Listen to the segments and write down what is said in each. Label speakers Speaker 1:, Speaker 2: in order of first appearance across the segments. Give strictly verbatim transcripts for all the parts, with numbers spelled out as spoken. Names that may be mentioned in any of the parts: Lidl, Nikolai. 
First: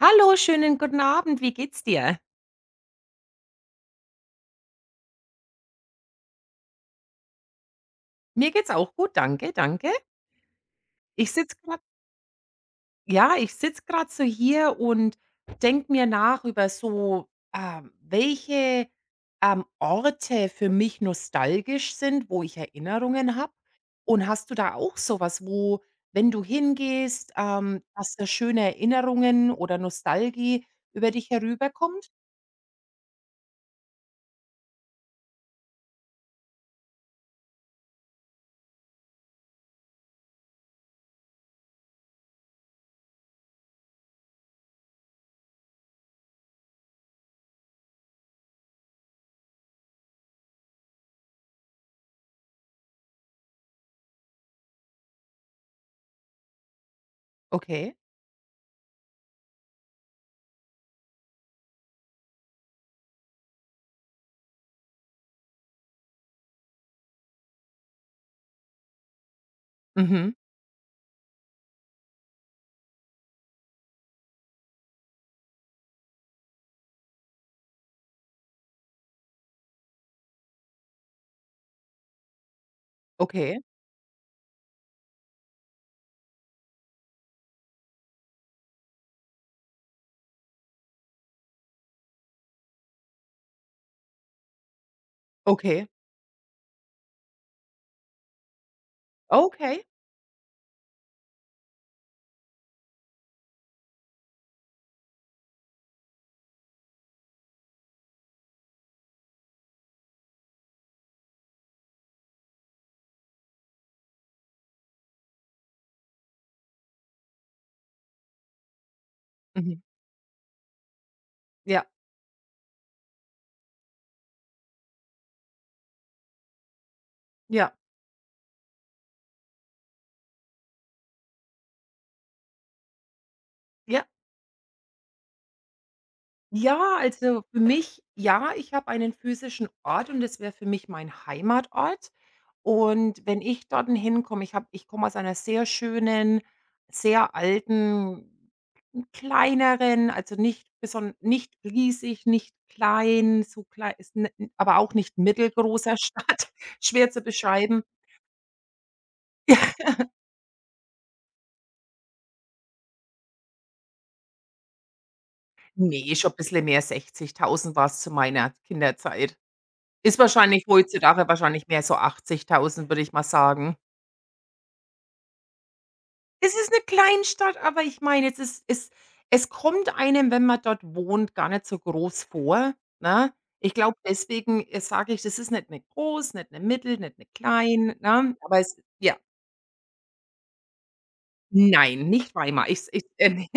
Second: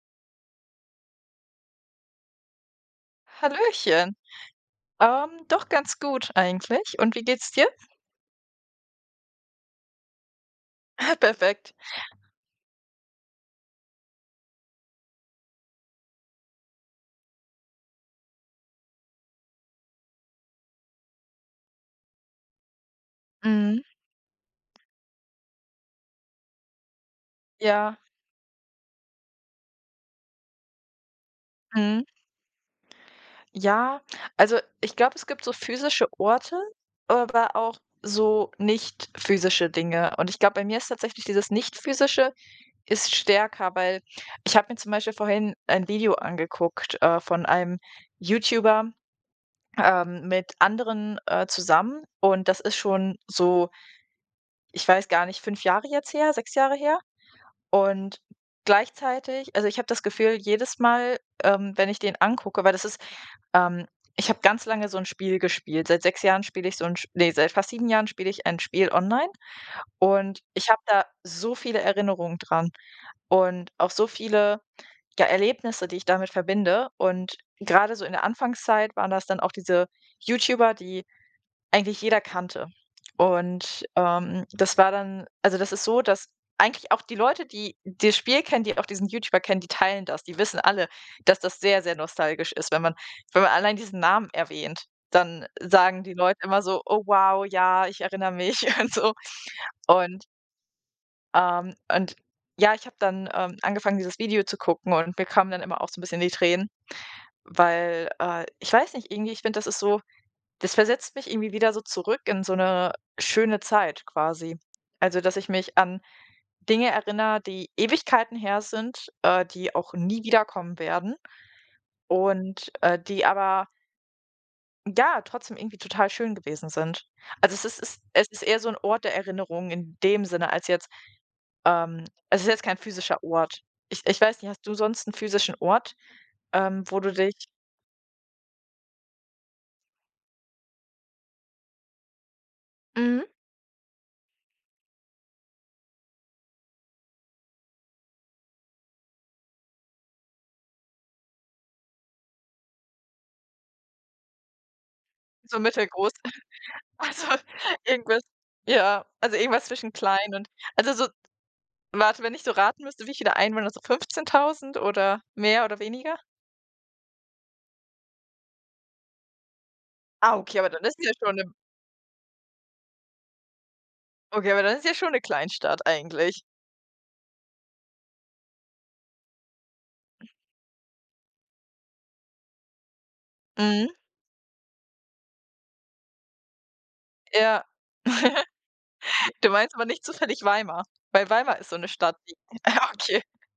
Speaker 1: Hallo, schönen guten Abend. Wie geht's dir?
Speaker 2: Hallöchen. Ähm, doch ganz gut eigentlich. Und wie geht's dir?
Speaker 1: Mir geht's auch gut, danke, danke. Ich sitze
Speaker 2: Perfekt.
Speaker 1: grad ja, ich sitze grad so hier und denke mir nach über so, ähm, welche, ähm, Orte für mich nostalgisch sind, wo ich Erinnerungen habe.
Speaker 2: Mhm.
Speaker 1: Und hast du da auch so was, wo, wenn du hingehst, ähm,
Speaker 2: Ja.
Speaker 1: dass da schöne Erinnerungen oder Nostalgie über dich
Speaker 2: Mhm.
Speaker 1: herüberkommt?
Speaker 2: Ja, also ich glaube, es gibt so physische Orte, aber auch so nicht physische Dinge. Und ich glaube, bei mir ist tatsächlich dieses nicht physische ist stärker, weil ich habe mir zum Beispiel vorhin ein Video angeguckt äh, von einem YouTuber, ähm, mit anderen äh, zusammen. Und das ist schon so, ich weiß gar nicht, fünf Jahre jetzt her, sechs Jahre her.
Speaker 1: Okay.
Speaker 2: Und gleichzeitig also, ich habe das Gefühl, jedes Mal, ähm, wenn ich den angucke, weil das ist ähm, ich habe ganz lange so ein Spiel gespielt. Seit sechs Jahren spiele ich so ein Sch ne, seit fast sieben Jahren spiele ich ein Spiel online
Speaker 1: Mhm.
Speaker 2: und ich habe da so viele Erinnerungen dran und auch so viele, ja, Erlebnisse, die ich damit verbinde. Und gerade so in der Anfangszeit waren das dann auch diese YouTuber, die eigentlich jeder kannte.
Speaker 1: Okay.
Speaker 2: Und, ähm, das war dann also, das ist so, dass eigentlich auch die Leute, die das Spiel kennen, die auch diesen YouTuber kennen, die teilen das. Die wissen alle, dass das sehr, sehr nostalgisch ist. Wenn man wenn man allein diesen Namen erwähnt, dann
Speaker 1: Okay.
Speaker 2: sagen die Leute immer so: „Oh wow, ja, ich erinnere mich“ und so.
Speaker 1: Okay.
Speaker 2: Und, ähm und ja, ich habe dann, ähm, angefangen, dieses Video zu gucken, und mir kamen dann immer auch so ein bisschen die Tränen, weil, äh, ich weiß nicht, irgendwie ich finde, das ist so, das versetzt mich irgendwie wieder so zurück in so eine schöne Zeit quasi. Also, dass ich mich an Dinge erinnere, die Ewigkeiten her sind, äh, die
Speaker 1: Mhm.
Speaker 2: auch nie wiederkommen werden
Speaker 1: Ja,
Speaker 2: und, äh, die aber, ja, trotzdem irgendwie total schön gewesen sind. Also, es
Speaker 1: ja,
Speaker 2: ist ist es ist eher so ein Ort der Erinnerung in dem Sinne als jetzt, ähm, es ist jetzt kein physischer Ort. Ich
Speaker 1: ja.
Speaker 2: ich weiß nicht, hast du sonst einen physischen Ort, ähm,
Speaker 1: Ja,
Speaker 2: wo du dich.
Speaker 1: also für mich, ja, ich habe einen physischen Ort und das wäre für mich mein Heimatort. Und
Speaker 2: Mhm.
Speaker 1: wenn ich dorthin hinkomme ich habe Ich komme aus einer sehr schönen, sehr alten, kleineren, also nicht beson nicht riesig, nicht klein, so klein ist n aber auch nicht
Speaker 2: So
Speaker 1: mittelgroßer
Speaker 2: mittelgroß.
Speaker 1: Stadt, schwer zu
Speaker 2: Also,
Speaker 1: beschreiben.
Speaker 2: irgendwas, ja, also, irgendwas zwischen klein und, also, so, warte, wenn ich so raten müsste, wie viele Einwohner, so fünfzehntausend oder mehr oder
Speaker 1: Ne,
Speaker 2: weniger?
Speaker 1: schon ein bisschen mehr, sechzigtausend war's zu meiner Kinderzeit. Ist
Speaker 2: Ah, okay,
Speaker 1: wahrscheinlich
Speaker 2: aber dann ist ja
Speaker 1: heutzutage
Speaker 2: schon 'ne
Speaker 1: wahrscheinlich mehr so achtzigtausend, würde ich mal sagen.
Speaker 2: okay, aber dann ist ja schon eine Kleinstadt eigentlich.
Speaker 1: Es ist 'ne Kleinstadt, aber ich meine, es ist es es kommt einem, wenn man dort wohnt, gar nicht so groß vor, ne? Ich
Speaker 2: Mhm,
Speaker 1: glaube, deswegen, äh, sage ich, das ist nicht 'ne groß, nicht 'ne mittel, nicht 'ne
Speaker 2: ja.
Speaker 1: klein, ne? Aber es, ja,
Speaker 2: Du meinst aber nicht zufällig Weimar? Weil Weimar ist so eine
Speaker 1: nein,
Speaker 2: Stadt,
Speaker 1: nicht
Speaker 2: die
Speaker 1: Weimar. Ich s ich,
Speaker 2: okay,
Speaker 1: äh, ne.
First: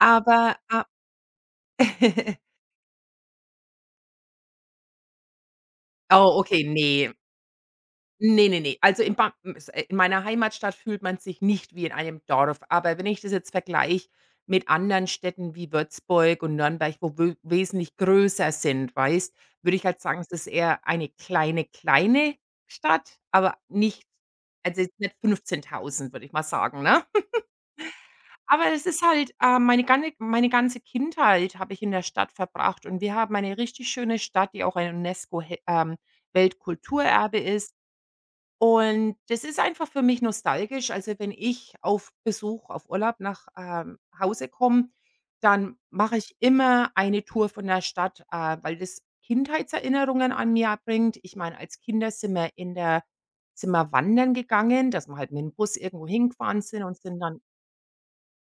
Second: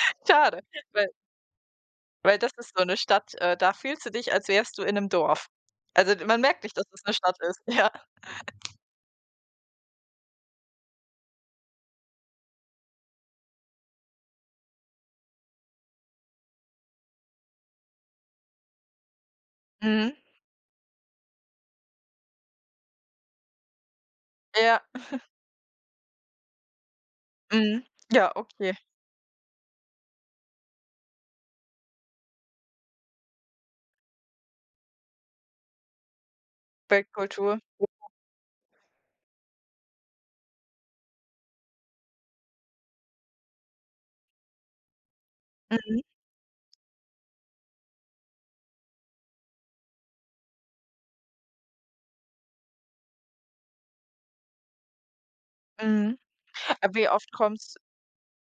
Speaker 1: Aber,
Speaker 2: schade,
Speaker 1: ah
Speaker 2: weil, weil das ist so eine Stadt, äh, da fühlst du dich, als wärst du in einem Dorf. Also,
Speaker 1: Oh,
Speaker 2: man
Speaker 1: okay,
Speaker 2: merkt nicht, dass es das
Speaker 1: ne.
Speaker 2: eine Stadt ist. Ja.
Speaker 1: Ne, ne, ne. Also, in ba äh, in meiner Heimatstadt fühlt man sich nicht wie in einem Dorf. Aber wenn ich das jetzt vergleiche mit anderen Städten wie Würzburg und Nürnberg, wo we wesentlich größer sind, weißt, würde ich halt
Speaker 2: Mhm.
Speaker 1: sagen, es ist eher eine kleine, kleine Stadt, aber nicht, also,
Speaker 2: Ja.
Speaker 1: jetzt nicht fünfzehntausend, würde ich mal sagen, ne?
Speaker 2: Mhm. Ja,
Speaker 1: Aber
Speaker 2: okay.
Speaker 1: es ist halt, äh, meine ganze meine ganze Kindheit habe ich in der Stadt verbracht und wir haben eine richtig schöne Stadt, die auch ein UNESCO ähm, Weltkulturerbe
Speaker 2: Weltkultur.
Speaker 1: ist. Und das ist einfach für mich nostalgisch. Also, wenn ich auf Besuch, auf Urlaub nach, ähm, Hause komme, dann
Speaker 2: Mhm.
Speaker 1: mache ich immer eine Tour von der Stadt, äh, weil das Kindheitserinnerungen an mir bringt. Ich meine, als Kinder sind wir in der sind wir wandern gegangen, dass wir halt mit dem Bus irgendwo
Speaker 2: Mhm.
Speaker 1: hingefahren sind.
Speaker 2: Äh,
Speaker 1: und
Speaker 2: wie
Speaker 1: sind
Speaker 2: oft
Speaker 1: dann
Speaker 2: kommst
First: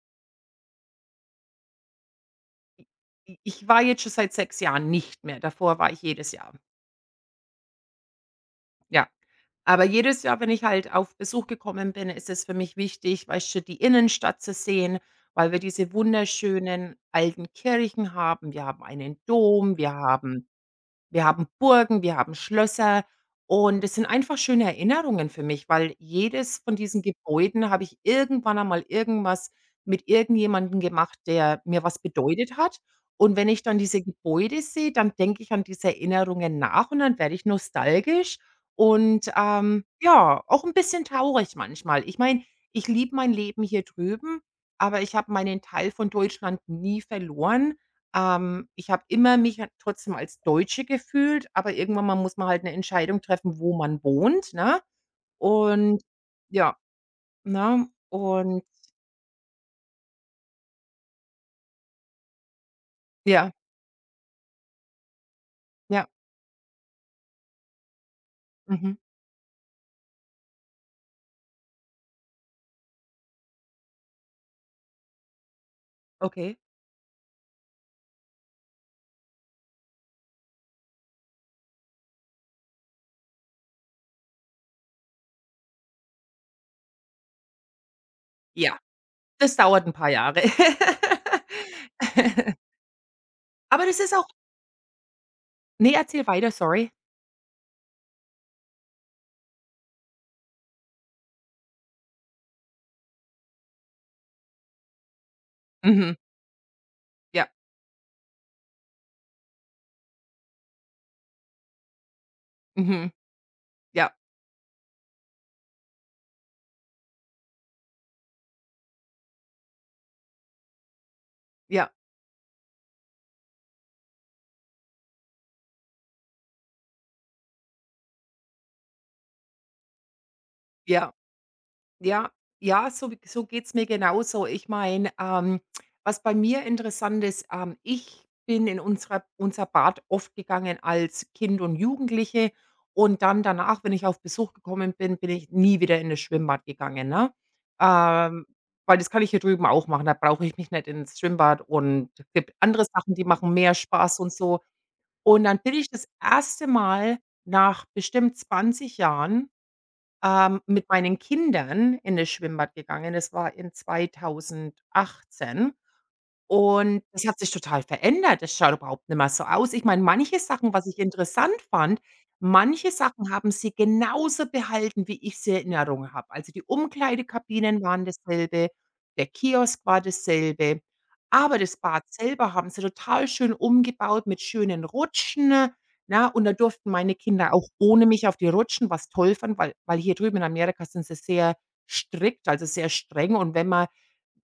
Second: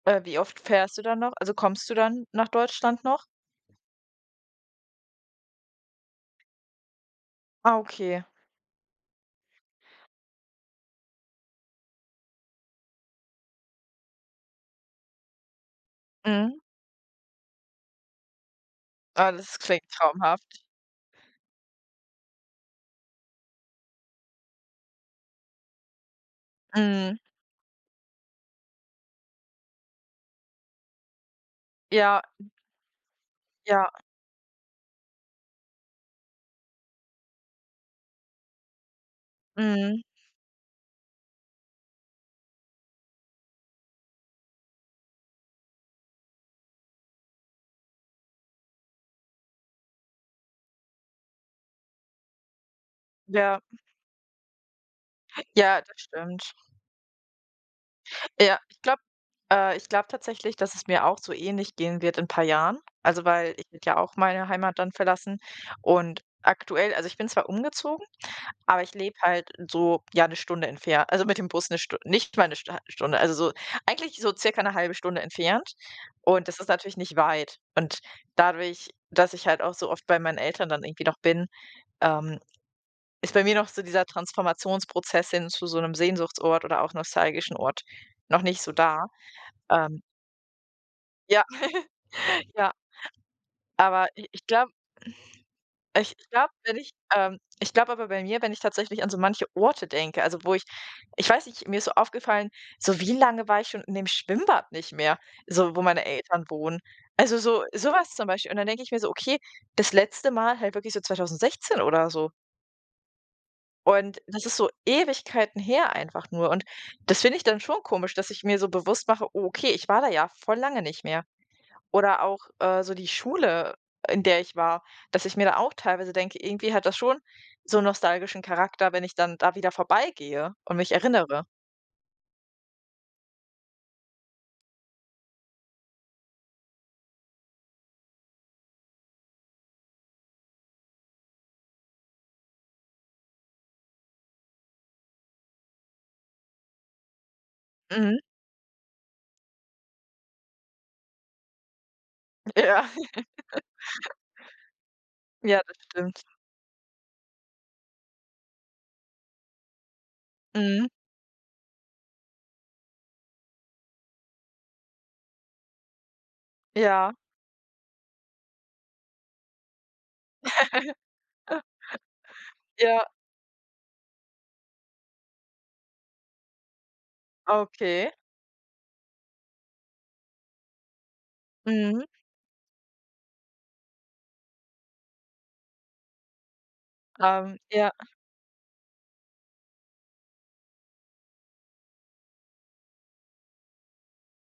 Speaker 2: äh, wie oft fährst du dann noch? Also, kommst du dann nach
Speaker 1: i
Speaker 2: Deutschland noch?
Speaker 1: ich war jetzt schon seit sechs Jahren nicht mehr. Davor war ich jedes Jahr.
Speaker 2: Ah, okay.
Speaker 1: Ja. Aber jedes Jahr, wenn ich halt auf Besuch gekommen bin, ist es für mich wichtig, weißt du, die Innenstadt zu sehen, weil wir diese
Speaker 2: Mhm.
Speaker 1: wunderschönen alten Kirchen haben. Wir haben einen
Speaker 2: Ah, das
Speaker 1: Dom,
Speaker 2: klingt
Speaker 1: wir haben
Speaker 2: traumhaft.
Speaker 1: wir haben Burgen, wir haben Schlösser und es sind einfach schöne Erinnerungen für mich, weil jedes von diesen
Speaker 2: Mhm.
Speaker 1: Gebäuden habe ich irgendwann einmal irgendwas mit irgendjemandem gemacht, der mir was
Speaker 2: Ja,
Speaker 1: bedeutet hat. Und wenn ich dann
Speaker 2: ja,
Speaker 1: diese Gebäude sehe, dann denke ich an diese Erinnerungen nach und dann werde ich nostalgisch und, ähm,
Speaker 2: mhm.
Speaker 1: ja, auch ein bisschen traurig manchmal. Ich meine, ich liebe mein Leben hier drüben, aber ich habe meinen Teil von Deutschland nie verloren. Ähm, ich habe immer mich halt trotzdem als Deutsche gefühlt, aber irgendwann mal muss man halt 'ne Entscheidung treffen,
Speaker 2: Ja,
Speaker 1: wo man wohnt, ne?
Speaker 2: ja, das
Speaker 1: Und
Speaker 2: stimmt.
Speaker 1: ja, ne?
Speaker 2: Ja,
Speaker 1: Und
Speaker 2: ich glaube äh, ich glaube tatsächlich, dass es mir auch so ähnlich gehen wird in ein paar Jahren. Also,
Speaker 1: ja,
Speaker 2: weil ich werde ja auch meine Heimat dann verlassen,
Speaker 1: ja,
Speaker 2: und aktuell also, ich bin zwar umgezogen. Aber ich
Speaker 1: mhm,
Speaker 2: lebe halt so, ja, eine Stunde entfernt, also, mit dem Bus eine Stunde, nicht mal eine Sta Stunde, also, so eigentlich so circa eine halbe Stunde entfernt, und
Speaker 1: okay.
Speaker 2: das ist natürlich nicht weit. Und dadurch, dass ich halt auch so oft bei meinen Eltern dann irgendwie noch bin, ähm, ist bei mir noch so dieser Transformationsprozess hin zu so einem Sehnsuchtsort oder auch nostalgischen Ort noch nicht so
Speaker 1: Ja,
Speaker 2: da.
Speaker 1: das dauert 'n
Speaker 2: Ähm,
Speaker 1: paar Jahre.
Speaker 2: ja, ja,
Speaker 1: Aber das
Speaker 2: aber
Speaker 1: ist auch,
Speaker 2: i ich glaube.
Speaker 1: ne,
Speaker 2: Ich
Speaker 1: erzähl weiter,
Speaker 2: glaube, wenn
Speaker 1: sorry.
Speaker 2: ich, ähm, ich glaube aber bei mir, wenn ich tatsächlich an so manche Orte denke, also wo ich ich weiß nicht, mir ist so aufgefallen, so wie lange war ich schon in dem Schwimmbad nicht mehr, so wo meine
Speaker 1: Mhm,
Speaker 2: Eltern wohnen. Also
Speaker 1: ja,
Speaker 2: so sowas zum Beispiel. Und dann denke ich mir so: „Okay, das letzte Mal halt wirklich so zwanzig sechzehn oder so.“
Speaker 1: mhm, ja,
Speaker 2: Und das ist so Ewigkeiten her einfach nur. Und das finde ich dann schon komisch, dass ich mir so bewusst mache: „Oh, okay, ich war da ja voll lange nicht mehr.“
Speaker 1: ja,
Speaker 2: Oder auch, äh, so die Schule, in der ich war, dass ich mir da auch teilweise denke, irgendwie hat das schon so einen nostalgischen Charakter, wenn ich dann da wieder vorbeigehe und mich
Speaker 1: ja.
Speaker 2: erinnere.
Speaker 1: Ja, ja, so g so geht's mir genauso. Ich meine, ähm, was bei mir interessant ist, ähm, ich bin in unserer unser Bad oft gegangen als Kind und Jugendliche und dann danach, wenn ich auf Besuch gekommen bin, bin ich nie wieder in das Schwimmbad gegangen, ne?
Speaker 2: Mhm.
Speaker 1: Ähm, Weil das kann ich hier drüben auch machen, da brauche ich mich nicht ins Schwimmbad und es gibt andere
Speaker 2: Ja.
Speaker 1: Sachen, die machen mehr Spaß und so. Und dann
Speaker 2: Ja,
Speaker 1: bin
Speaker 2: das
Speaker 1: ich das
Speaker 2: stimmt.
Speaker 1: erste Mal nach bestimmt zwanzig Jahren, ähm,
Speaker 2: Mhm.
Speaker 1: mit meinen Kindern in das Schwimmbad gegangen. Das war in zweitausendachtzehn. Und
Speaker 2: Ja.
Speaker 1: das hat sich total verändert. Das schaut überhaupt nicht mehr so aus. Ich meine, manche Sachen, was ich interessant fand, manche
Speaker 2: Ja,
Speaker 1: Sachen haben sie genauso behalten, wie ich sie in Erinnerung habe. Also, die Umkleidekabinen waren
Speaker 2: okay.
Speaker 1: dasselbe, der Kiosk war dasselbe, aber das Bad
Speaker 2: Mhm.
Speaker 1: selber haben sie total schön umgebaut mit schönen Rutschen. Na, und da durften meine Kinder
Speaker 2: Ähm,
Speaker 1: auch
Speaker 2: ja.
Speaker 1: ohne mich auf die Rutschen, was toll fand, weil weil hier drüben in Amerika sind sie sehr strikt, also, sehr streng und wenn man,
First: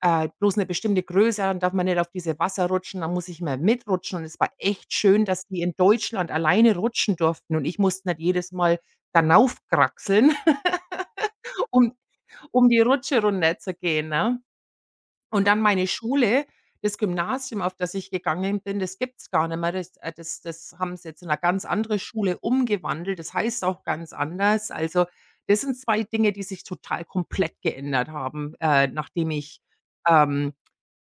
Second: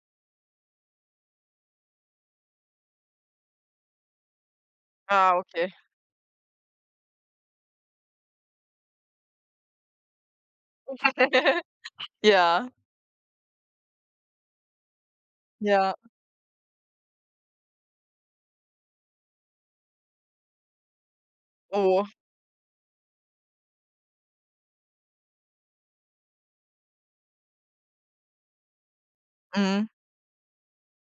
Speaker 1: äh, bloß eine bestimmte Größe, dann darf man nicht auf diese Wasser rutschen, dann muss ich immer mitrutschen und es war echt schön,
Speaker 2: Ah,
Speaker 1: dass die in
Speaker 2: okay.
Speaker 1: Deutschland alleine rutschen durften und ich musste nicht jedes Mal da raufkraxeln, um um
Speaker 2: Ja,
Speaker 1: die Rutsche runterzugehen, ne? Und dann meine
Speaker 2: ja.
Speaker 1: Schule, das Gymnasium, auf das ich gegangen bin, das gibt's gar nicht mehr. Das äh, das das haben sie jetzt in eine ganz andere
Speaker 2: Oh,
Speaker 1: Schule umgewandelt. Das heißt auch ganz anders. Also, das sind zwei Dinge, die sich total komplett geändert haben, äh, nachdem ich,
Speaker 2: mhm.
Speaker 1: ähm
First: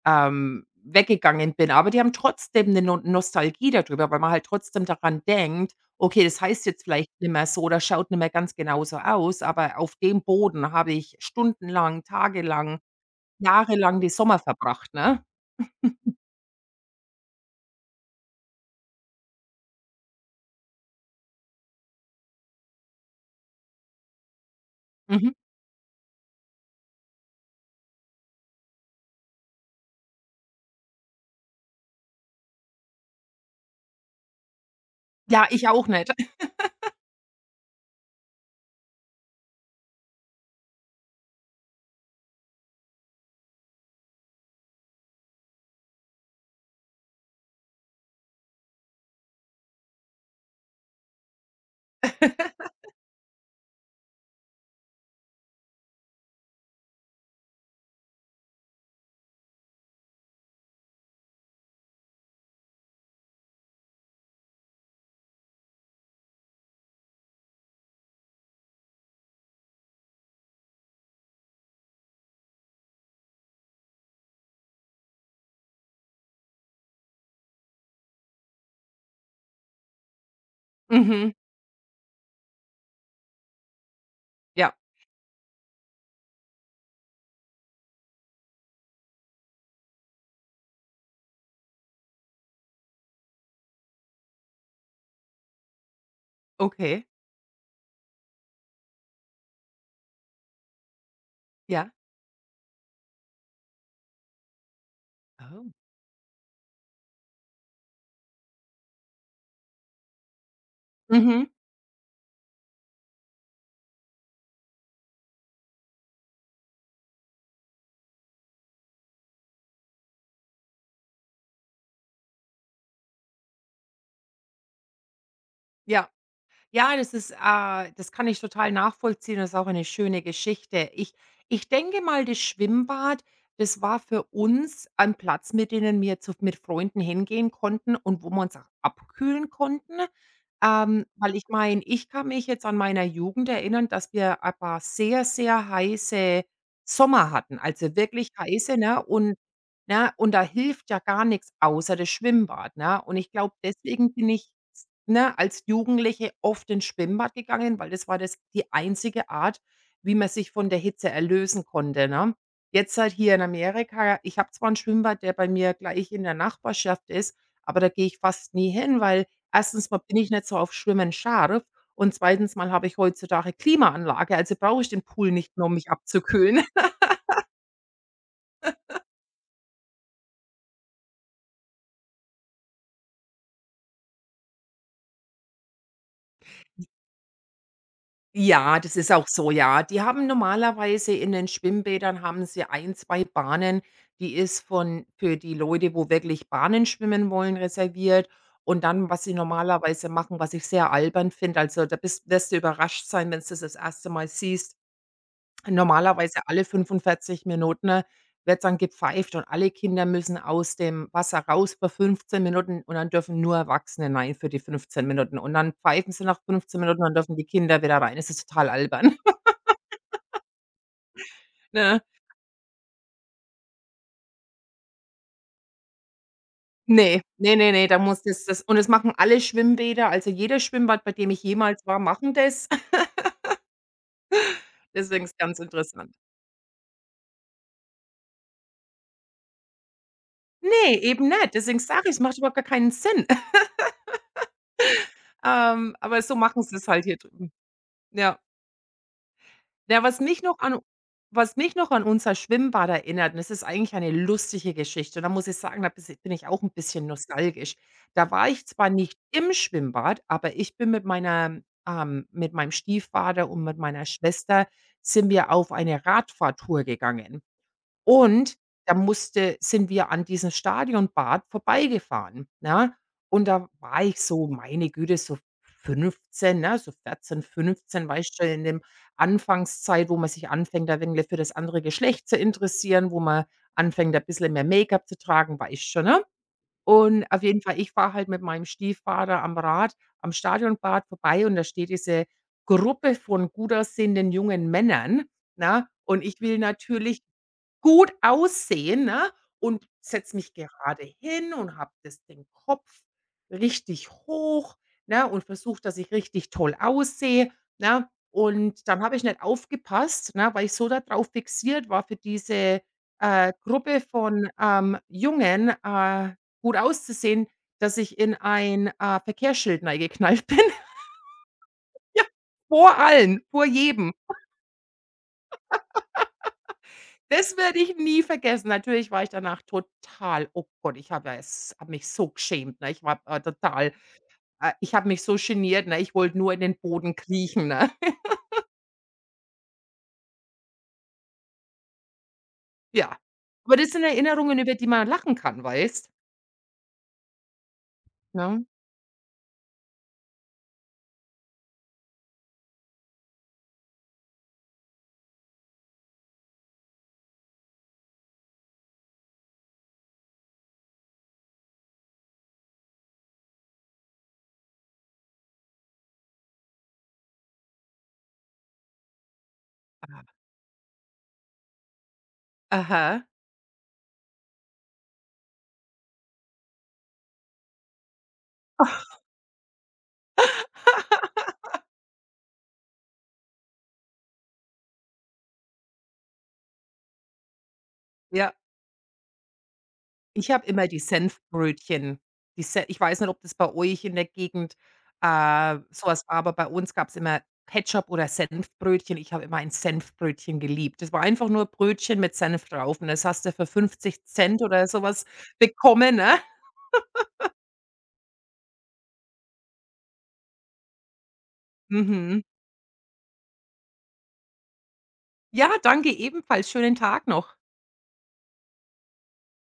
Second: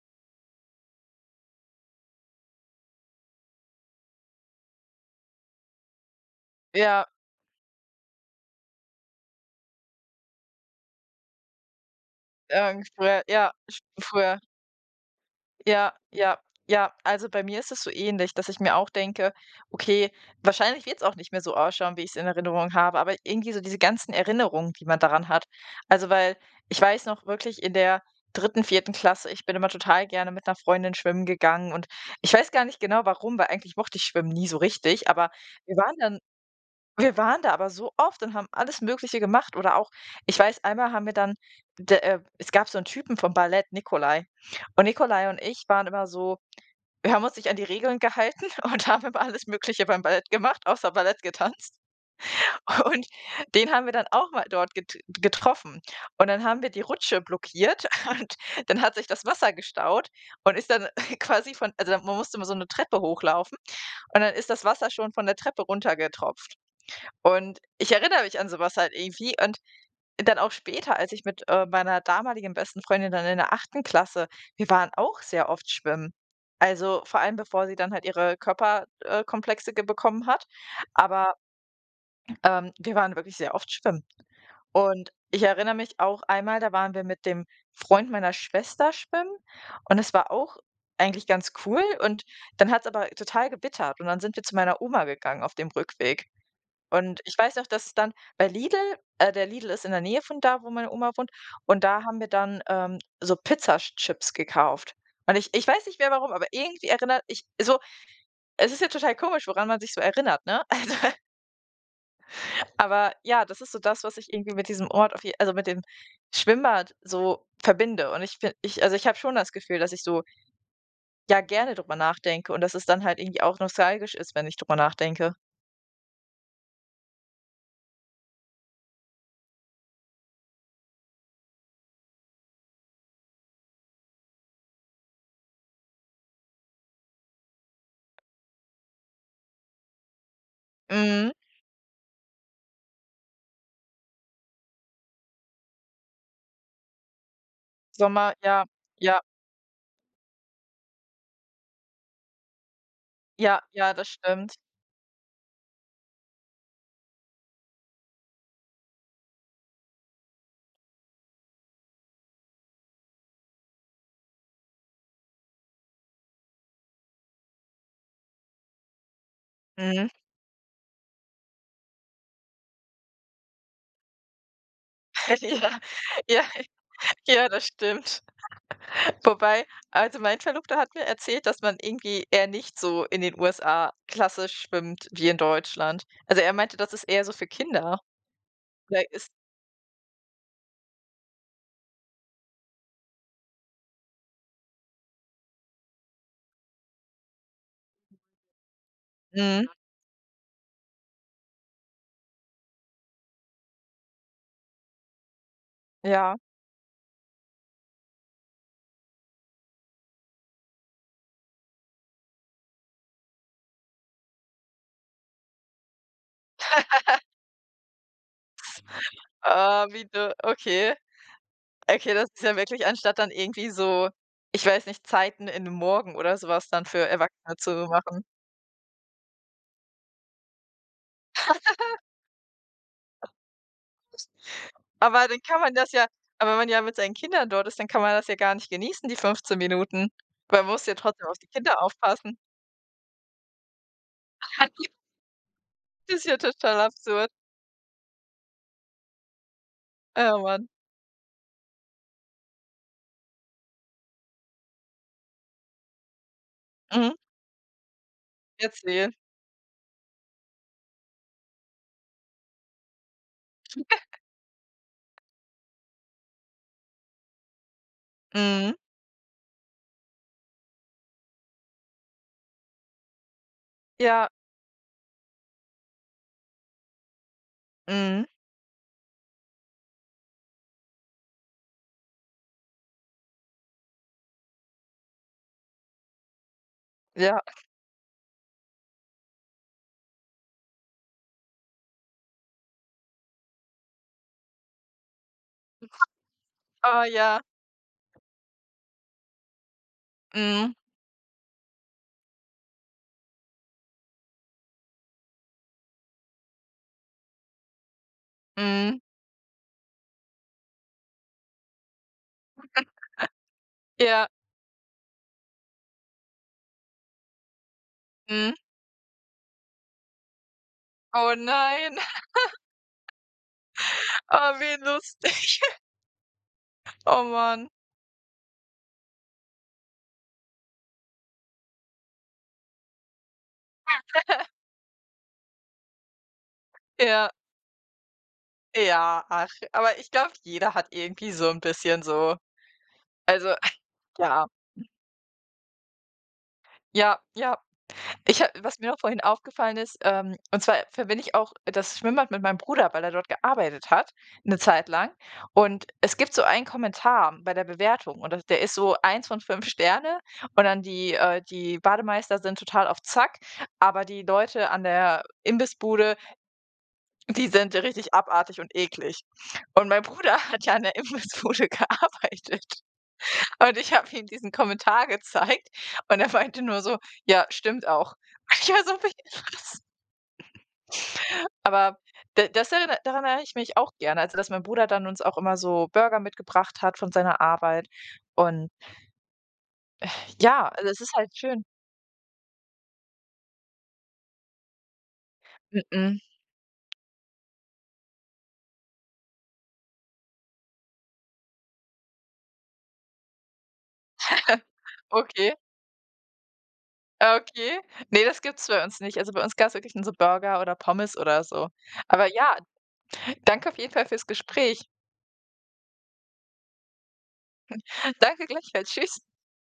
Speaker 1: ähm, weggegangen bin. Aber die haben trotzdem eine No Nostalgie darüber, weil man halt trotzdem daran denkt: „Okay, das heißt jetzt
Speaker 2: Ja,
Speaker 1: vielleicht nicht mehr so oder schaut nicht mehr ganz genauso aus, aber auf dem Boden habe ich stundenlang, tagelang,
Speaker 2: ähm, früher ja, sch
Speaker 1: jahrelang die Sommer
Speaker 2: früher.
Speaker 1: verbracht", ne?
Speaker 2: Ja, ja, ja. Also, bei mir ist es so ähnlich, dass ich mir auch denke: „Okay, wahrscheinlich wird es auch nicht mehr so ausschauen, wie ich es in Erinnerung habe“, aber irgendwie so diese ganzen Erinnerungen, die man daran
Speaker 1: Mhm.
Speaker 2: hat. Also, weil ich weiß noch wirklich in der dritten, vierten Klasse, ich bin immer total gerne mit einer Freundin schwimmen gegangen, und ich weiß gar nicht genau warum, weil eigentlich mochte ich Schwimmen nie so richtig, aber
Speaker 1: Ja, ich
Speaker 2: wir
Speaker 1: auch
Speaker 2: waren
Speaker 1: nicht.
Speaker 2: dann wir waren da aber so oft und haben alles Mögliche gemacht, oder auch ich weiß, einmal haben wir dann d äh, es gab so einen Typen vom Ballett, Nikolai. Und Nikolai und ich waren immer so, wir haben uns nicht an die Regeln gehalten und haben immer alles Mögliche beim Ballett gemacht, außer Ballett getanzt. Und den haben wir dann auch mal dort get getroffen. Und dann haben wir die Rutsche blockiert und dann hat sich das Wasser gestaut und ist dann quasi von, also, man musste immer so eine Treppe hochlaufen und dann ist das Wasser schon von der Treppe runtergetropft. Und ich erinnere mich an sowas halt irgendwie, und dann auch später, als ich mit, äh, meiner damaligen besten Freundin dann in der achten Klasse, wir waren auch sehr oft schwimmen. Also, vor allem bevor sie dann halt ihre Körperkomplexe äh, Komplexe ge bekommen hat.
Speaker 1: Mhm.
Speaker 2: Aber, ähm, wir waren wirklich sehr oft schwimmen.
Speaker 1: Ja,
Speaker 2: Und ich erinnere mich auch einmal, da waren wir mit dem Freund meiner Schwester schwimmen, und es war auch eigentlich ganz cool, und dann hat's aber total gewittert und dann sind wir zu meiner Oma gegangen auf dem Rückweg.
Speaker 1: okay.
Speaker 2: Und ich weiß noch, dass es dann bei Lidl, äh, der Lidl ist in der Nähe von da, wo meine Oma wohnt, und
Speaker 1: Ja.
Speaker 2: da haben wir dann, ähm, so Pizzachips gekauft. Und ich ich
Speaker 1: Oh.
Speaker 2: weiß nicht mehr warum, aber irgendwie erinnert ich so, es ist ja total komisch, woran man sich so erinnert, ne? Also,
Speaker 1: Mhm.
Speaker 2: aber ja, das ist so das, was ich irgendwie mit diesem Ort auf je, also mit dem Schwimmbad so verbinde. Und ich finde, ich, also, ich habe schon das Gefühl, dass ich so, ja, gerne drüber nachdenke und dass es dann halt irgendwie auch nostalgisch ist, wenn ich drüber nachdenke.
Speaker 1: Ja. Ja, das ist äh, das kann ich total nachvollziehen. Das ist auch eine schöne Geschichte. Ich ich denke mal, das Schwimmbad, das war für uns ein Platz, mit denen wir zu mit Freunden hingehen konnten und wo wir uns auch abkühlen konnten. Ähm,
Speaker 2: Mhm.
Speaker 1: weil ich meine, ich kann mich jetzt an meiner Jugend erinnern, dass wir ein paar sehr, sehr heiße Sommer hatten, also wirklich
Speaker 2: Sommer, ja,
Speaker 1: heiße, ne?
Speaker 2: ja,
Speaker 1: Und ne, und da hilft ja gar nichts außer das Schwimmbad, ne? Und ich glaube,
Speaker 2: ja, ja, das
Speaker 1: deswegen bin ich,
Speaker 2: stimmt.
Speaker 1: ne, als Jugendliche oft ins Schwimmbad gegangen, weil das war das die einzige Art, wie man sich von der Hitze erlösen konnte, ne? Jetzt halt hier in Amerika, ich habe zwar 'n Schwimmbad, der bei mir gleich in der Nachbarschaft ist, aber da gehe ich fast nie hin, weil erstens mal
Speaker 2: Mhm.
Speaker 1: bin ich nicht so auf Schwimmen scharf und zweitens mal habe ich heutzutage Klimaanlage, also brauche ich den Pool nicht mehr, um mich
Speaker 2: Ja, ja,
Speaker 1: abzukühlen.
Speaker 2: ja, das stimmt. Wobei, also, mein Verlobter hat mir erzählt, dass man irgendwie eher nicht so in den U S A klassisch schwimmt wie in Deutschland. Also, er meinte, das ist eher so für Kinder.
Speaker 1: Ja, das
Speaker 2: Da
Speaker 1: ist auch
Speaker 2: ist
Speaker 1: so, ja. Die haben normalerweise In den Schwimmbädern haben sie ein, zwei Bahnen, die ist von für die Leute, wo wirklich Bahnen schwimmen wollen, reserviert. Und dann, was sie
Speaker 2: mhm,
Speaker 1: normalerweise machen, was ich sehr albern finde, also, da bist wirst du überrascht sein, wenn's das das erste Mal siehst.
Speaker 2: ja.
Speaker 1: Normalerweise alle fünfundvierzig Minuten wird dann gepfeift und alle Kinder müssen aus dem Wasser raus für fünfzehn Minuten und dann dürfen nur Erwachsene rein für die fünfzehn Minuten und dann pfeifen sie nach fünfzehn Minuten, und dann dürfen die Kinder wieder rein. Es ist total albern,
Speaker 2: Ah, wie du okay.
Speaker 1: ne?
Speaker 2: Okay, das ist ja wirklich, anstatt dann irgendwie so, ich weiß nicht, Zeiten in den Morgen oder sowas dann für
Speaker 1: Ne, ne,
Speaker 2: Erwachsene
Speaker 1: ne,
Speaker 2: zu
Speaker 1: ne, da muss
Speaker 2: machen.
Speaker 1: das das und das machen alle Schwimmbäder, also jedes Schwimmbad, bei dem ich jemals war, machen das. Deswegen
Speaker 2: Aber
Speaker 1: ist es
Speaker 2: dann
Speaker 1: ganz
Speaker 2: kann man das ja
Speaker 1: interessant.
Speaker 2: aber wenn man ja mit seinen Kindern dort ist, dann kann man das ja gar nicht genießen, die fünfzehn Minuten. Man muss ja
Speaker 1: Ne, eben
Speaker 2: trotzdem auf die
Speaker 1: nicht. Deswegen
Speaker 2: Kinder
Speaker 1: sage ich, es macht
Speaker 2: aufpassen.
Speaker 1: überhaupt gar keinen Sinn. Ähm,
Speaker 2: Das
Speaker 1: aber
Speaker 2: ist
Speaker 1: so
Speaker 2: ja
Speaker 1: machen sie
Speaker 2: total
Speaker 1: es halt hier
Speaker 2: absurd.
Speaker 1: drüben. Ja. Ja, was mich
Speaker 2: Oh
Speaker 1: noch
Speaker 2: Mann.
Speaker 1: an was mich noch an unser Schwimmbad erinnert, und das ist eigentlich eine lustige Geschichte. Und da muss ich sagen, da bis bin ich auch ein bisschen
Speaker 2: Mhm.
Speaker 1: nostalgisch. Da war ich zwar
Speaker 2: Erzähl.
Speaker 1: nicht im Schwimmbad, aber ich bin mit meiner ähm, mit meinem Stiefvater und mit meiner Schwester sind wir auf eine Radfahrtour gegangen. Und
Speaker 2: Mhm.
Speaker 1: da musste sind wir an diesem Stadionbad vorbeigefahren, ne? Und da war ich
Speaker 2: Ja.
Speaker 1: so, meine Güte, so fünfzehn, ne, so vierzehn, fünfzehn,
Speaker 2: Mhm.
Speaker 1: weißt du, in dem Anfangszeit, wo man sich anfängt, ein wenig für das andere Geschlecht zu interessieren, wo man anfängt, ein bisschen mehr Make-up zu tragen, weißt schon, ne? Und
Speaker 2: Ja.
Speaker 1: auf jeden Fall, ich fahre halt mit meinem Stiefvater am Rad am Stadionbad vorbei und da steht diese Gruppe von gut aussehenden jungen Männern, ne? Und ich will
Speaker 2: Oh
Speaker 1: natürlich
Speaker 2: ja.
Speaker 1: gut aussehen, ne, und setze mich
Speaker 2: Mhm.
Speaker 1: gerade hin und habe das den Kopf richtig hoch, ne, und versuche, dass ich richtig toll aussehe, ne? Und
Speaker 2: Mhm.
Speaker 1: dann habe ich nicht aufgepasst, ne, weil ich so da drauf fixiert war, für diese, äh, Gruppe
Speaker 2: Ja.
Speaker 1: von, ähm, Jungen, äh, gut auszusehen, dass ich in
Speaker 2: Mhm.
Speaker 1: ein, äh, Verkehrsschild reingeknallt bin.
Speaker 2: Oh nein.
Speaker 1: Vor allen, vor jedem.
Speaker 2: Oh, wie lustig. Oh
Speaker 1: Das
Speaker 2: Mann.
Speaker 1: werde ich nie vergessen. Natürlich war ich danach total, oh Gott, ich habe ja es habe mich so geschämt, ne? Ich war, äh, total äh, ich habe mich so geniert, ne? Ich wollte nur in den Boden
Speaker 2: Ja.
Speaker 1: kriechen, ne?
Speaker 2: Ja, ach, aber ich glaube, jeder hat irgendwie so ein bisschen so,
Speaker 1: Ja.
Speaker 2: also,
Speaker 1: Aber das sind
Speaker 2: ja.
Speaker 1: Erinnerungen, über die man lachen kann, weißt,
Speaker 2: Ja, ja. Ich ha
Speaker 1: ne?
Speaker 2: was mir noch vorhin aufgefallen ist, ähm, und zwar verbinde ich auch das Schwimmbad mit meinem Bruder, weil er dort gearbeitet hat, eine Zeit lang. Und es gibt so einen Kommentar bei der Bewertung, und das der ist so eins von fünf Sterne, und dann die äh, die Bademeister sind total auf Zack, aber die Leute an der Imbissbude, die sind richtig abartig und eklig. Und mein Bruder hat ja an der Imbissbude gearbeitet.
Speaker 1: Aha.
Speaker 2: Und ich habe ihm diesen Kommentar gezeigt, und er meinte nur so: „Ja, stimmt auch.“ Und ich war so: „Was?“ Aber da das erinner daran erinnere ich mich auch gerne, also, dass mein Bruder dann uns auch immer so Burger mitgebracht hat von seiner Arbeit
Speaker 1: Ja.
Speaker 2: und
Speaker 1: Ich habe
Speaker 2: ja,
Speaker 1: immer
Speaker 2: also,
Speaker 1: die
Speaker 2: es ist halt schön.
Speaker 1: Senfbrötchen. Die Se Ich weiß nicht, ob das bei euch in der Gegend, äh, so
Speaker 2: Mm-mm.
Speaker 1: was war, aber bei uns gab's immer Ketchup oder Senfbrötchen. Ich habe immer ein Senfbrötchen geliebt. Das war einfach nur Brötchen mit Senf drauf und das hast du für fünfzig Cent oder so was
Speaker 2: Okay,
Speaker 1: bekommen, ne?
Speaker 2: okay. Ne, das gibt's bei uns nicht. Also, bei uns gab's wirklich nur so Burger oder Pommes oder so. Aber
Speaker 1: Mhm.
Speaker 2: ja, danke auf jeden Fall fürs Gespräch.
Speaker 1: Ja, danke ebenfalls. Schönen Tag noch.
Speaker 2: Danke gleichfalls. Tschüss.